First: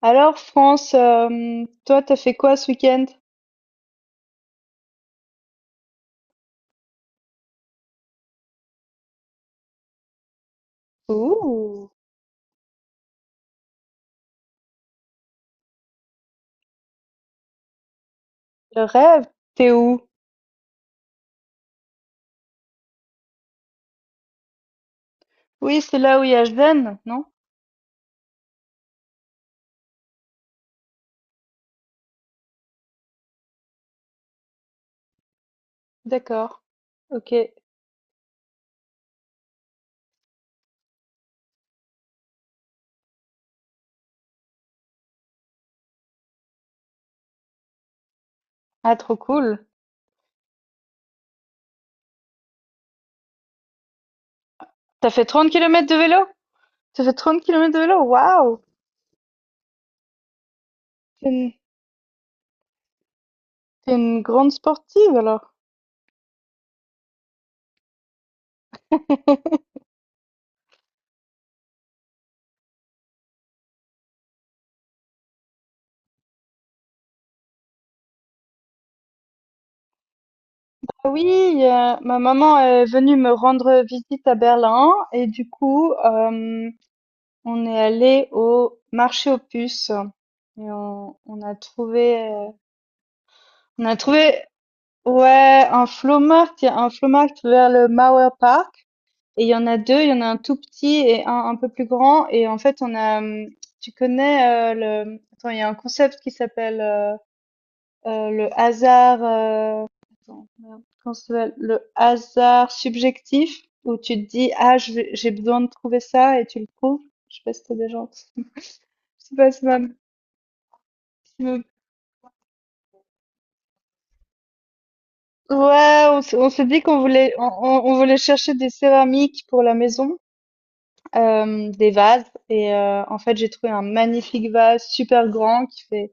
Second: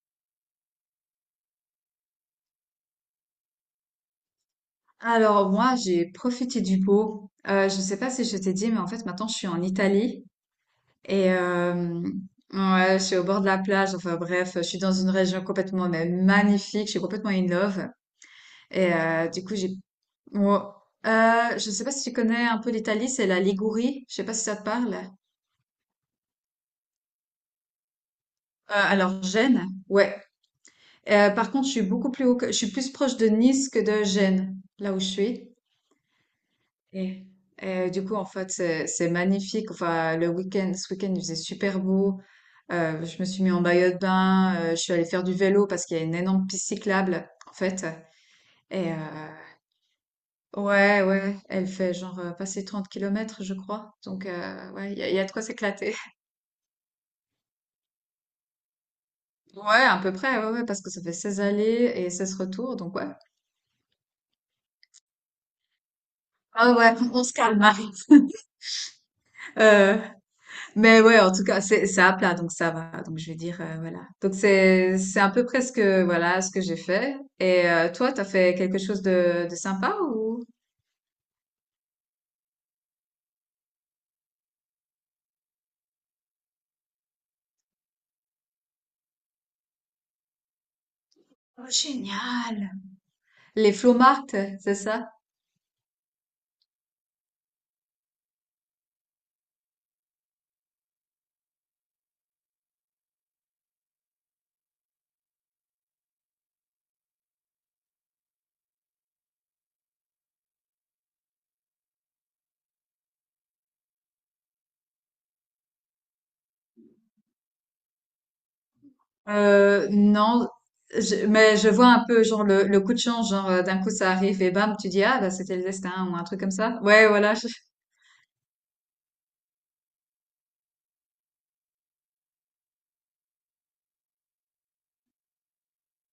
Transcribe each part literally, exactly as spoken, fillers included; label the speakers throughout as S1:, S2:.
S1: Alors, France, euh, toi, t'as fait quoi ce week-end?
S2: Alors moi, j'ai profité du beau. Euh, je ne sais pas si je t'ai dit, mais en fait, maintenant, je suis en Italie et
S1: Ouh,
S2: euh, ouais, je suis au bord de la plage. Enfin bref, je suis dans une région complètement mais magnifique. Je suis complètement in love.
S1: le
S2: Et
S1: rêve,
S2: euh, du coup, j'ai...
S1: t'es où?
S2: ouais. Euh, je ne sais pas si tu connais un peu l'Italie, c'est la Ligurie. Je sais pas si ça te parle.
S1: Oui, c'est là où il y a Zen, non?
S2: Euh, alors Gênes, ouais. Euh, par contre, je suis beaucoup plus haut que... je suis plus proche de Nice que de Gênes, là où je suis.
S1: D'accord,
S2: Et,
S1: ok.
S2: euh, du coup, en fait, c'est c'est magnifique. Enfin, le week-end, ce week-end, il faisait super beau. Euh, je me suis mis en maillot de bain. Euh, je suis allée faire du vélo parce qu'il y a une énorme piste cyclable, en fait. Et
S1: Ah,
S2: euh,
S1: trop cool.
S2: ouais, ouais, elle fait genre euh, passer trente kilomètres, je crois. Donc, euh, ouais, il y a,
S1: T'as
S2: il y a
S1: fait
S2: de quoi
S1: trente kilomètres
S2: s'éclater.
S1: de vélo? T'as fait trente kilomètres de vélo? Waouh!
S2: Ouais, à peu près, ouais, ouais, parce que ça fait
S1: T'es
S2: seize
S1: une,
S2: allées et seize retours. Donc, ouais.
S1: t'es une grande sportive alors.
S2: Ah ouais, on se calme. Marie. Mais ouais, en tout cas, c'est c'est à plat, donc ça va. Donc je vais dire, euh, voilà. Donc c'est c'est un peu presque voilà ce que j'ai fait. Et euh, toi, t'as fait quelque chose de, de sympa ou?
S1: Ah Oui, euh, ma maman est venue me rendre visite à Berlin et du coup, euh, on est allé au marché aux puces et on, on a
S2: Oh,
S1: trouvé, euh,
S2: génial! Les
S1: on a
S2: Flomarts,
S1: trouvé
S2: c'est ça?
S1: Ouais, un flea il y a un flea vers le Mauer Park et il y en a deux, il y en a un tout petit et un un peu plus grand. Et en fait, on a hem, tu connais, heu, le attends, il y a un concept qui s'appelle, heu heu, le hasard, heu, attends, merde, comment ça s'appelle? Le hasard subjectif où tu te dis: «Ah, je vais j'ai besoin de trouver ça», et tu le trouves. Je sais pas si tu déjà entendu. C'est pas si
S2: Euh,
S1: mal.
S2: non, je- mais je vois un peu genre le, le coup de chance, genre euh, d'un coup ça arrive et bam, tu dis ah bah c'était le
S1: Ouais,
S2: destin ou
S1: on
S2: un
S1: s'est
S2: truc
S1: on
S2: comme
S1: s'est
S2: ça.
S1: dit qu'on
S2: Ouais,
S1: voulait
S2: voilà.
S1: on
S2: je-
S1: on on voulait chercher des céramiques pour la maison, hem, des vases, et heu, en fait, j'ai trouvé un magnifique vase super grand qui fait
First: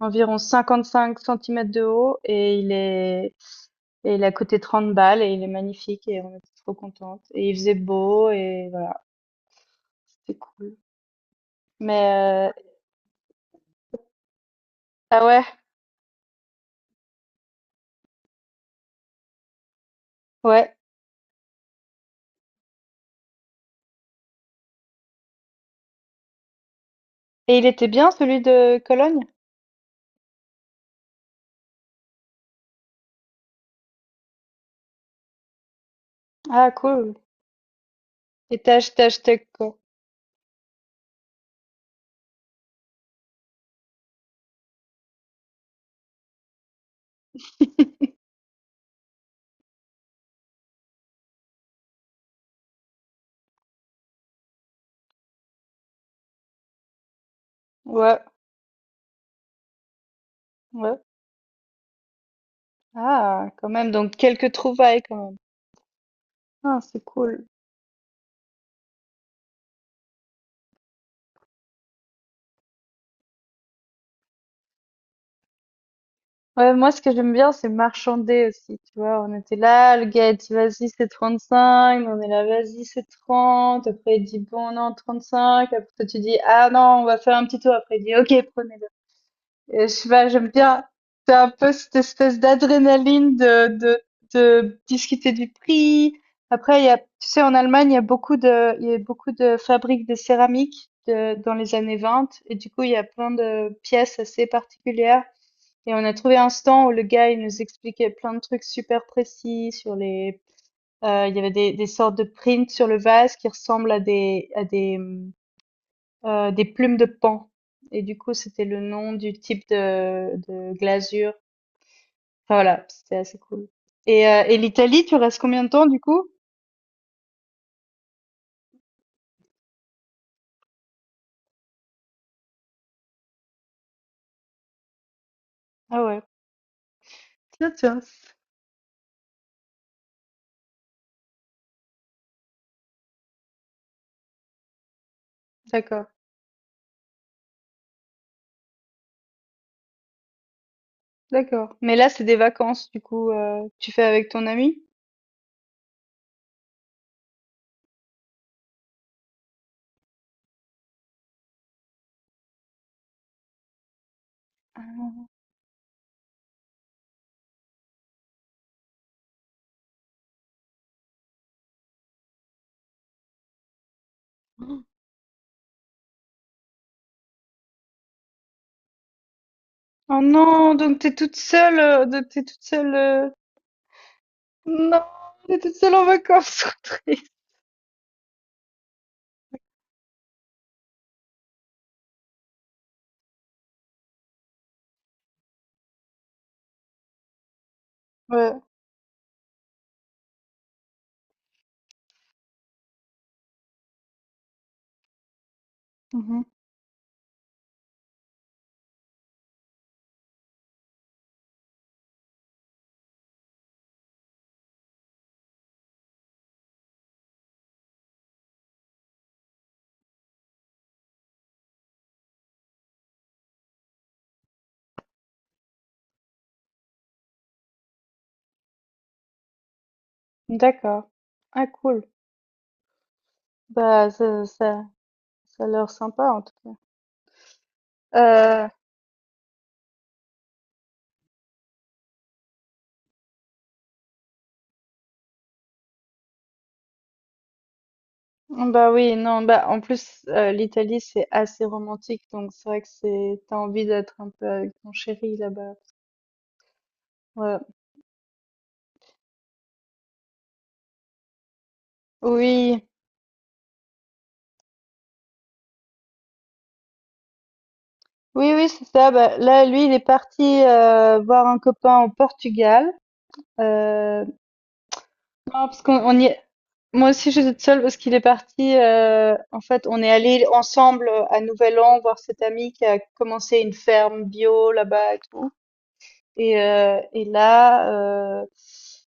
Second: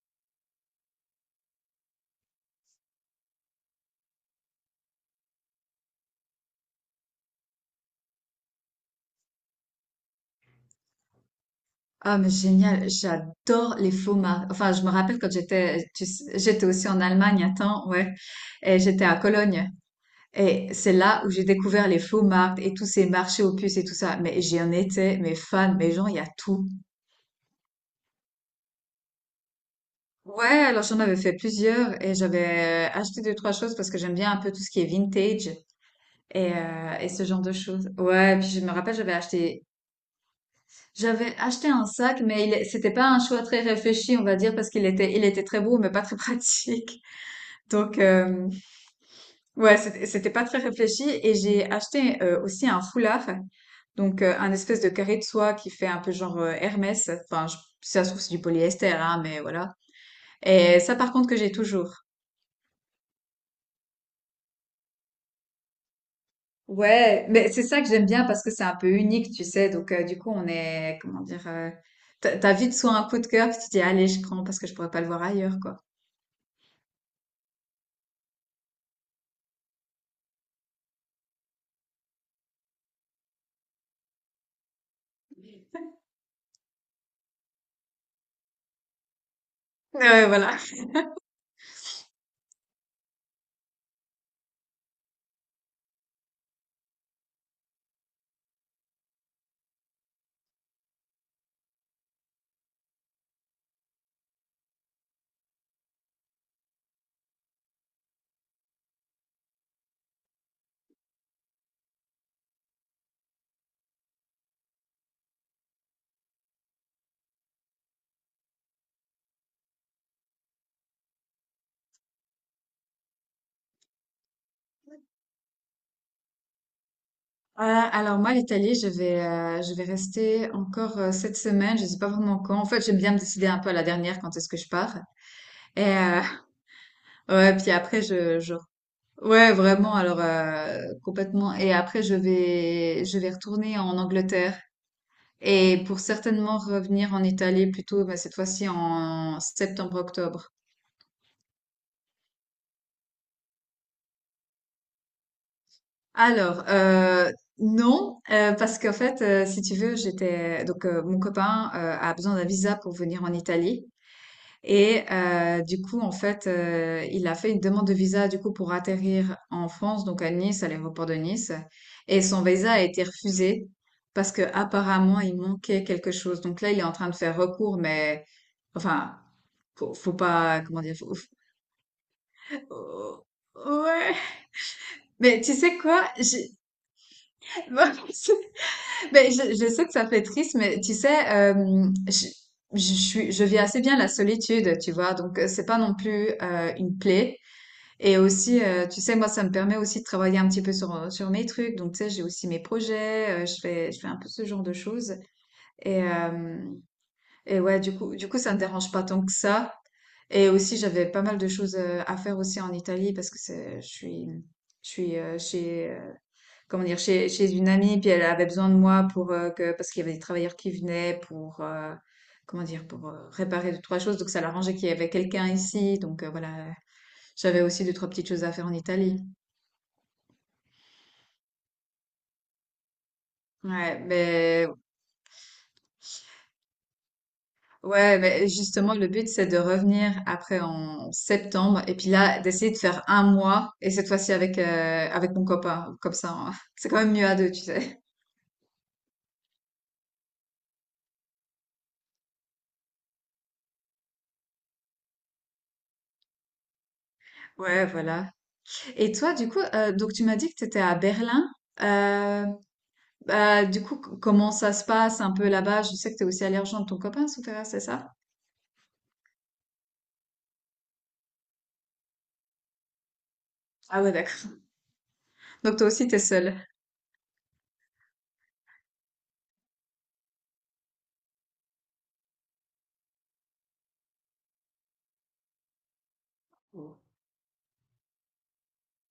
S1: environ cinquante-cinq centimètres de haut, et il est et il a coûté trente balles, et il est magnifique, et on était trop contente, et il faisait beau, et voilà, c'était cool.
S2: Ah mais
S1: Mais heu
S2: génial, j'adore les faux maris. Enfin, je me rappelle
S1: ah
S2: quand
S1: ouais?
S2: j'étais, tu sais, j'étais aussi en Allemagne un temps, ouais, et j'étais à Cologne. Et
S1: Ouais,
S2: c'est là où j'ai découvert les faux marques et tous ces marchés aux puces et tout ça. Mais j'en étais, mais fan, mais genre il y a tout.
S1: et il était bien celui de Cologne?
S2: Ouais, alors j'en avais fait plusieurs et j'avais euh, acheté deux, trois choses parce que j'aime bien un peu tout ce qui est vintage. Et,
S1: Ah
S2: euh, et
S1: cool,
S2: ce genre de choses. Ouais, puis
S1: et
S2: je
S1: tu
S2: me
S1: as
S2: rappelle,
S1: ach
S2: j'avais
S1: acheté
S2: acheté,
S1: quoi?
S2: j'avais acheté un sac, mais il, est- c'était pas un choix très réfléchi, on va dire, parce qu'il était, il était très beau, mais pas très pratique. Donc, euh, ouais, c'était c'était pas très réfléchi. Et j'ai acheté euh, aussi un foulard, donc euh, un espèce de carré de soie qui fait un peu genre euh, Hermès. Enfin, je, si ça se
S1: Ouais,
S2: trouve, c'est du polyester, hein, mais voilà. Et ça,
S1: ouais.
S2: par contre, que j'ai toujours.
S1: Ah quand même, donc quelques trouvailles quand même. Ah, c'est
S2: Ouais,
S1: cool.
S2: mais c'est ça que j'aime bien parce que c'est un peu unique, tu sais. Donc, euh, du coup, on est, comment dire, euh, t'as t'as vite soit un coup de cœur, puis tu te dis, allez, je prends parce que je pourrais pas le voir ailleurs, quoi.
S1: Ouais, moi, ce que j'aime bien, c'est marchander aussi, tu vois. On était là, le gars a dit, vas-y, c'est trente-cinq. Nous, on est là, vas-y, c'est trente. Après, il dit, bon, non, trente-cinq. Après, toi, tu dis, ah non, on va faire un petit tour. Après, il dit, ok, prenez-le. Et je sais pas,
S2: Ouais,
S1: j'aime
S2: voilà.
S1: bien. C'est un peu cette espèce d'adrénaline de, de, de discuter du prix. Après, il y a, tu sais, en Allemagne, il y a beaucoup de, il y a beaucoup de fabriques de céramique de- dans les années vingt. Et du coup, il y a plein de pièces assez particulières, et on a trouvé un stand où le gars, il nous expliquait plein de trucs super précis sur les, euh, il y avait des, des sortes de prints sur le vase qui ressemblent à des, à des, hum, euh, des plumes de paon. Et du coup, c'était le nom du type de, de glasure. Enfin voilà, c'était assez cool. Et, euh, et l'Italie, tu restes combien de temps du coup?
S2: Euh, alors moi, l'Italie, je vais, euh, je vais rester encore euh, cette semaine. Je sais pas vraiment quand. En fait, j'aime bien me décider un peu à la dernière quand est-ce que je pars. Et
S1: Ah ouais.
S2: euh, ouais, puis
S1: Tiens,
S2: après,
S1: tiens.
S2: je, je, ouais, vraiment. Alors euh, complètement. Et après, je vais, je vais retourner en Angleterre. Et pour
S1: D'accord,
S2: certainement revenir en Italie plutôt, bah, cette fois-ci en septembre-octobre.
S1: d'accord. Mais là, c'est des vacances, du coup, euh, tu fais avec ton ami?
S2: Alors, euh, non, euh, parce qu'en fait, euh, si tu veux, j'étais donc euh, mon copain euh, a besoin d'un visa pour venir en Italie. Et euh, du coup, en fait, euh, il a fait une demande de visa du coup pour atterrir en France, donc à Nice, à l'aéroport de Nice. Et son visa a été refusé parce que
S1: Oh,
S2: apparemment il manquait quelque chose. Donc là, il est en train de faire recours, mais enfin, faut, faut
S1: Oh
S2: pas,
S1: non,
S2: comment dire,
S1: donc t'es
S2: faut-
S1: toute seule, euh, donc t'es toute seule.
S2: faut-
S1: euh,
S2: ouais.
S1: Non,
S2: Mais tu
S1: tu es toute
S2: sais
S1: seule
S2: quoi?
S1: en
S2: J'ai-
S1: vacances, trop triste.
S2: Mais je, je sais que ça fait triste, mais tu sais, euh, je, je suis, je vis assez bien la solitude, tu vois. Donc euh, c'est pas non plus euh, une plaie. Et
S1: Ouais.
S2: aussi, euh, tu sais, moi, ça me permet aussi de travailler un petit peu sur, euh, sur mes trucs. Donc, tu sais, j'ai aussi mes projets, euh, je fais, je fais un peu ce genre de choses. Et,
S1: Mhm.
S2: euh, et ouais, du coup, du coup, ça ne me dérange pas tant que ça. Et aussi, j'avais pas mal de choses euh, à faire aussi en Italie parce que c'est, je suis, je suis euh, chez, euh, comment dire, chez, chez une amie, puis elle avait besoin de moi pour euh, que, parce qu'il y avait des travailleurs qui venaient pour, euh, comment dire, pour euh, réparer deux, trois choses. Donc, ça l'arrangeait qu'il y avait quelqu'un ici. Donc, euh, voilà, j'avais aussi deux, trois petites choses à faire en Italie.
S1: D'accord. Ah cool.
S2: Ouais,
S1: Bah ça,
S2: mais,
S1: ça, ça a l'air sympa en tout cas.
S2: ouais, mais
S1: Euh,
S2: justement, le but, c'est de revenir après en septembre et puis là, d'essayer de faire un mois et cette fois-ci avec, euh, avec mon copain. Comme ça, on- c'est quand même mieux à deux, tu sais.
S1: Bah oui, non, bah en plus euh, l'Italie c'est assez romantique, donc c'est vrai que c'est t'as envie d'être un peu avec ton chéri là-bas. Ouais.
S2: Ouais, voilà. Et toi, du coup, euh, donc tu m'as dit que tu étais à Berlin. Euh,
S1: Oui,
S2: Bah, du coup, c- comment ça se passe un peu là-bas? Je sais que tu es aussi allé rejoindre ton copain, Souterrain, c'est ça?
S1: oui, oui, c'est ça. Bah, là, lui, il est parti euh, voir un copain au Portugal.
S2: Ah ouais,
S1: Euh,
S2: d'accord.
S1: Non,
S2: Donc
S1: parce
S2: toi
S1: qu'on
S2: aussi, tu
S1: on
S2: es
S1: y est...
S2: seule.
S1: Moi aussi, j'étais toute seule parce qu'il est parti. Euh, en fait, on est allé ensemble à Nouvel An voir cet ami qui a commencé une ferme bio là-bas et tout. Et, euh, et là, euh,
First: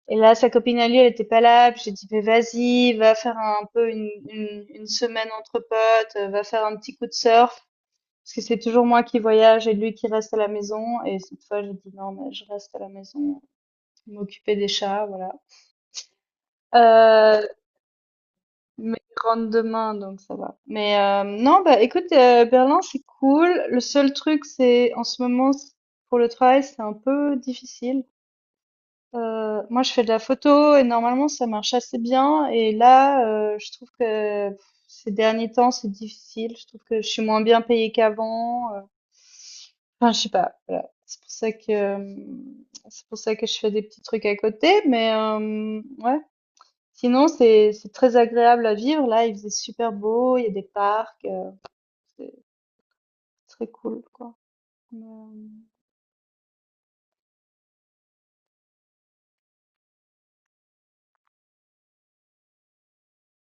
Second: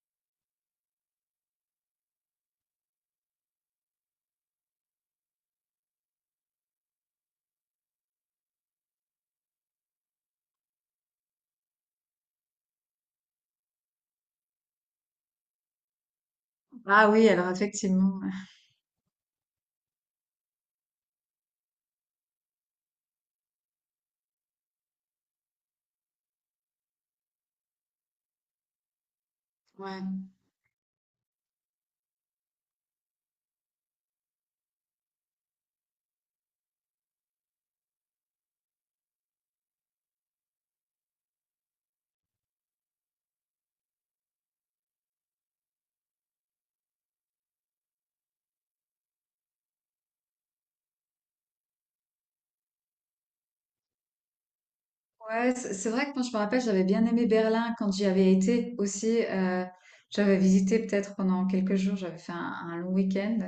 S1: et là, sa copine à lui, elle était pas là. Puis j'ai dit, mais vas-y, va faire un peu une, une, une semaine entre potes, euh, va faire un petit coup de surf. Parce que c'est toujours moi qui voyage et lui qui reste à la maison. Et cette fois, j'ai dit, non, mais je reste à la maison, m'occuper des chats, voilà.
S2: Ah oui,
S1: Euh,
S2: alors effectivement.
S1: Mais il rentre demain, donc ça va. Mais euh, non, bah écoute, euh, Berlin, c'est cool. Le seul truc, c'est en ce moment, c- pour le travail, c'est un peu difficile. Euh, moi, je fais
S2: Ouais.
S1: de la photo et normalement, ça marche assez bien. Et là, euh, je trouve que pff, ces derniers temps, c'est difficile. Je trouve que je suis moins bien payée qu'avant. euh. Enfin, je sais pas. Voilà. C'est pour ça que c'est pour ça que je fais des petits trucs à côté. Mais euh, ouais. Sinon, c'est c'est très agréable à vivre. Là, il faisait super beau, il y a des parcs, euh, c'est très cool, quoi. Mais,
S2: Ouais, c'est c'est vrai que moi, je me rappelle, j'avais bien aimé Berlin quand j'y avais été aussi. Euh, j'avais visité peut-être pendant quelques jours, j'avais fait un, un long week-end.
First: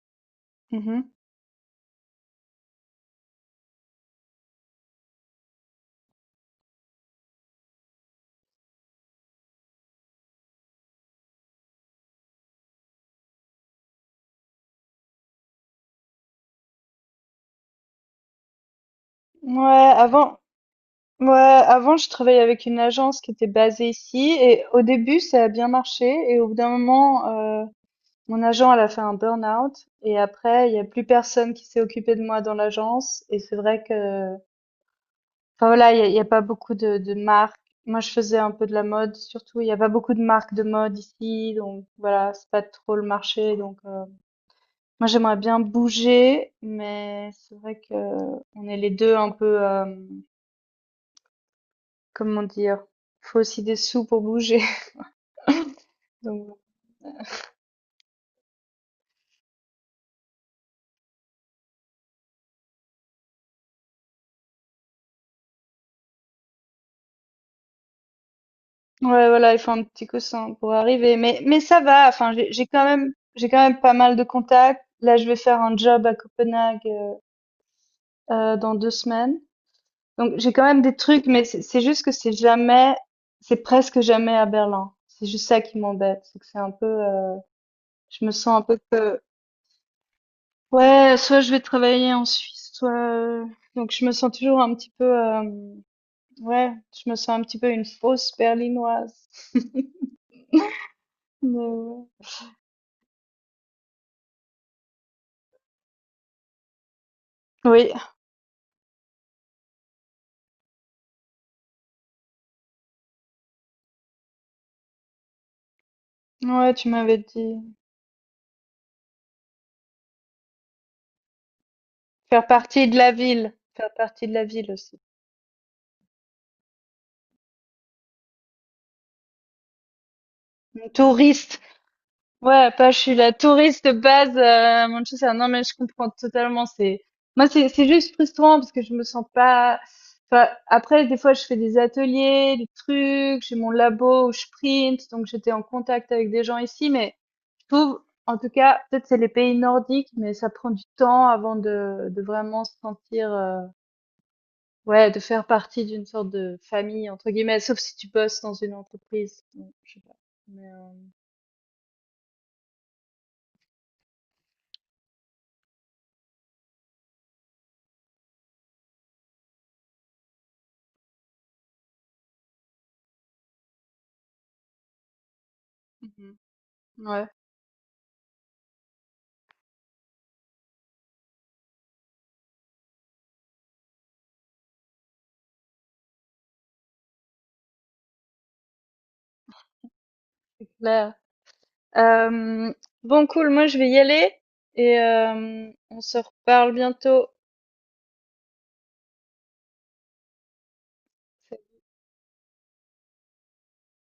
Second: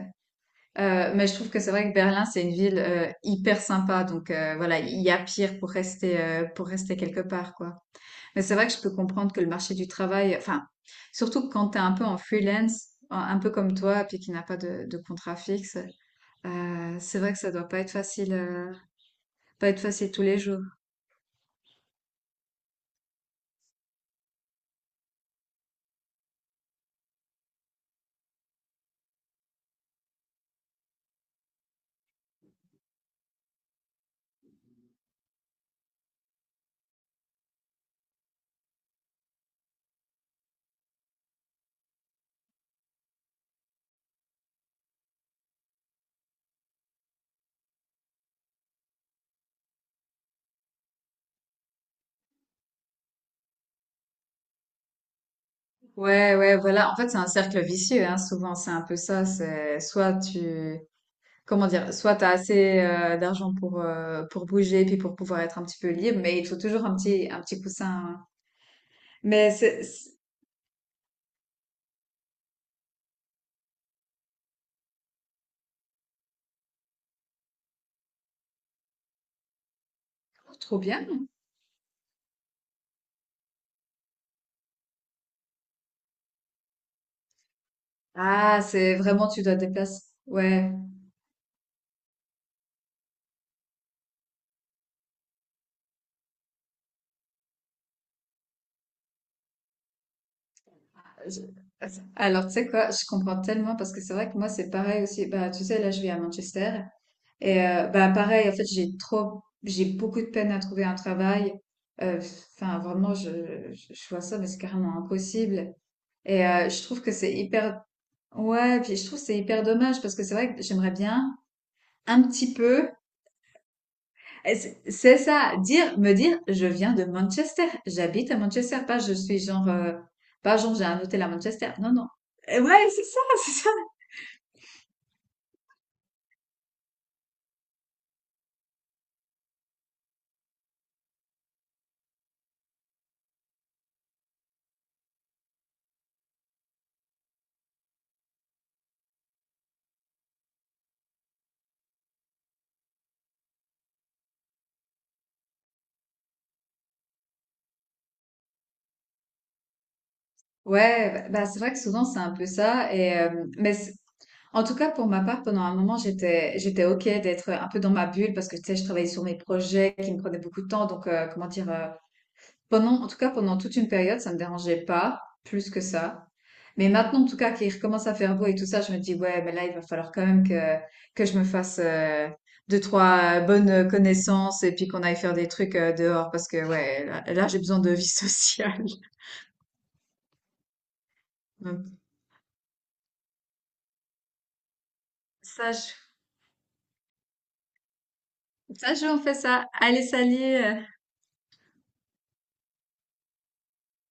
S1: euh, mhm.
S2: Euh, mais je trouve que c'est vrai que Berlin, c'est une ville euh, hyper sympa. Donc euh, voilà, il y a pire pour rester, euh, pour rester quelque part, quoi. Mais c'est vrai que je peux comprendre que le marché du travail, enfin, surtout que quand t'es un peu en freelance, un un peu comme toi, puis qui n'a pas de, de contrat fixe, euh, c'est vrai que ça doit pas être facile, euh,
S1: Ouais,
S2: pas être facile tous
S1: avant,
S2: les jours.
S1: ouais, avant, je travaillais avec une agence qui était basée ici, et au début, ça a bien marché, et au bout d'un moment, euh, mon agent, elle a fait un burn-out, et après, il y a plus personne qui s'est occupé de moi dans l'agence, et c'est vrai que. Enfin voilà, il y a, y a pas beaucoup de, de marques. Moi, je faisais un peu de la mode, surtout. Il y a pas beaucoup de marques de mode ici, donc voilà, c'est pas trop le marché. Donc euh, moi, j'aimerais bien bouger, mais c'est vrai que on est les deux un peu, euh, comment dire, faut aussi des sous pour bouger.
S2: Ouais,
S1: Donc
S2: ouais, voilà. En fait, c'est un cercle vicieux, hein. Souvent, c'est un peu ça. C'est soit tu, comment dire, soit t'as assez euh, d'argent pour euh, pour bouger, puis pour pouvoir être un petit peu libre, mais il te faut toujours un petit un petit coussin. Hein.
S1: ouais,
S2: Mais
S1: voilà, il faut
S2: c'est
S1: un petit
S2: c'est-
S1: coussin pour arriver. Mais mais ça va. Enfin, j'ai j'ai quand même j'ai quand même pas mal de contacts. Là, je vais faire un job à Copenhague euh, euh, dans deux semaines. Donc j'ai
S2: oh,
S1: quand
S2: trop
S1: même des
S2: bien.
S1: trucs, mais c'est c'est juste que c'est jamais, c'est presque jamais à Berlin. C'est juste ça qui m'embête, c'est que c'est un peu, euh, je me sens
S2: Ah,
S1: un peu
S2: c'est
S1: que,
S2: vraiment tu dois te déplacer. Ouais.
S1: ouais, soit je vais travailler en Suisse, soit, euh, donc je me sens toujours un petit peu, euh, ouais, je me sens un petit peu une fausse berlinoise.
S2: Je-
S1: Mais ouais.
S2: Alors, tu sais quoi, je comprends tellement parce que c'est vrai que moi, c'est pareil aussi. Bah, tu sais, là, je vis à Manchester. Et euh, bah pareil, en fait, j'ai trop, j'ai beaucoup de peine à trouver un travail. Euh, Enfin, vraiment, je, je, je vois ça, mais c'est carrément impossible. Et
S1: Oui,
S2: euh,
S1: ouais,
S2: je
S1: tu
S2: trouve que
S1: m'avais
S2: c'est
S1: dit,
S2: hyper, ouais, puis je trouve que c'est hyper dommage parce que c'est vrai que j'aimerais bien un
S1: faire
S2: petit
S1: partie
S2: peu.
S1: de la ville, faire partie de la
S2: Et
S1: ville
S2: C'est
S1: aussi,
S2: c'est ça, dire, me dire, je viens de Manchester, j'habite à Manchester, pas je suis genre, euh, pas genre j'ai
S1: une
S2: un hôtel à
S1: touriste.
S2: Manchester. Non, non. Et
S1: Ouais,
S2: ouais,
S1: pas je
S2: c'est
S1: suis la
S2: ça,
S1: touriste de base euh, à Manchester. Non, mais je comprends totalement. C'est moi, c'est c'est juste frustrant parce que je me sens pas. Enfin, après, des fois, je fais des ateliers, des trucs. J'ai mon labo où je print, donc j'étais en contact avec des gens ici. Mais je trouve, en tout cas, peut-être c'est les pays nordiques, mais ça prend du temps avant de de vraiment se sentir, euh, ouais, de faire partie d'une sorte de famille entre guillemets. Sauf si tu bosses dans une entreprise. Donc, je sais pas. Mais euh,
S2: Ouais, bah, bah, c'est vrai que souvent c'est un peu ça. Et, euh, mais c'est- en tout cas, pour ma part, pendant un moment, j'étais, j'étais OK d'être un peu dans ma bulle parce que tu sais, je travaillais sur mes projets qui me prenaient beaucoup de temps. Donc, euh, comment dire, euh, Pendant, en tout cas, pendant toute une période, ça me dérangeait pas plus que ça. Mais
S1: mhm.
S2: maintenant, en
S1: Ouais,
S2: tout cas, qu'il recommence à faire beau et tout ça, je me dis, ouais, mais là, il va falloir quand même que, que je me fasse euh, deux, trois euh, bonnes connaissances et puis qu'on aille faire des trucs euh, dehors parce que, ouais, là, là, j'ai besoin de vie sociale.
S1: c'est clair.
S2: Donc,
S1: Euh, bon, cool, moi je vais y aller et euh,
S2: Ça, je,
S1: on se reparle bientôt.
S2: ça, je, on fait ça. Allez, salut! euh.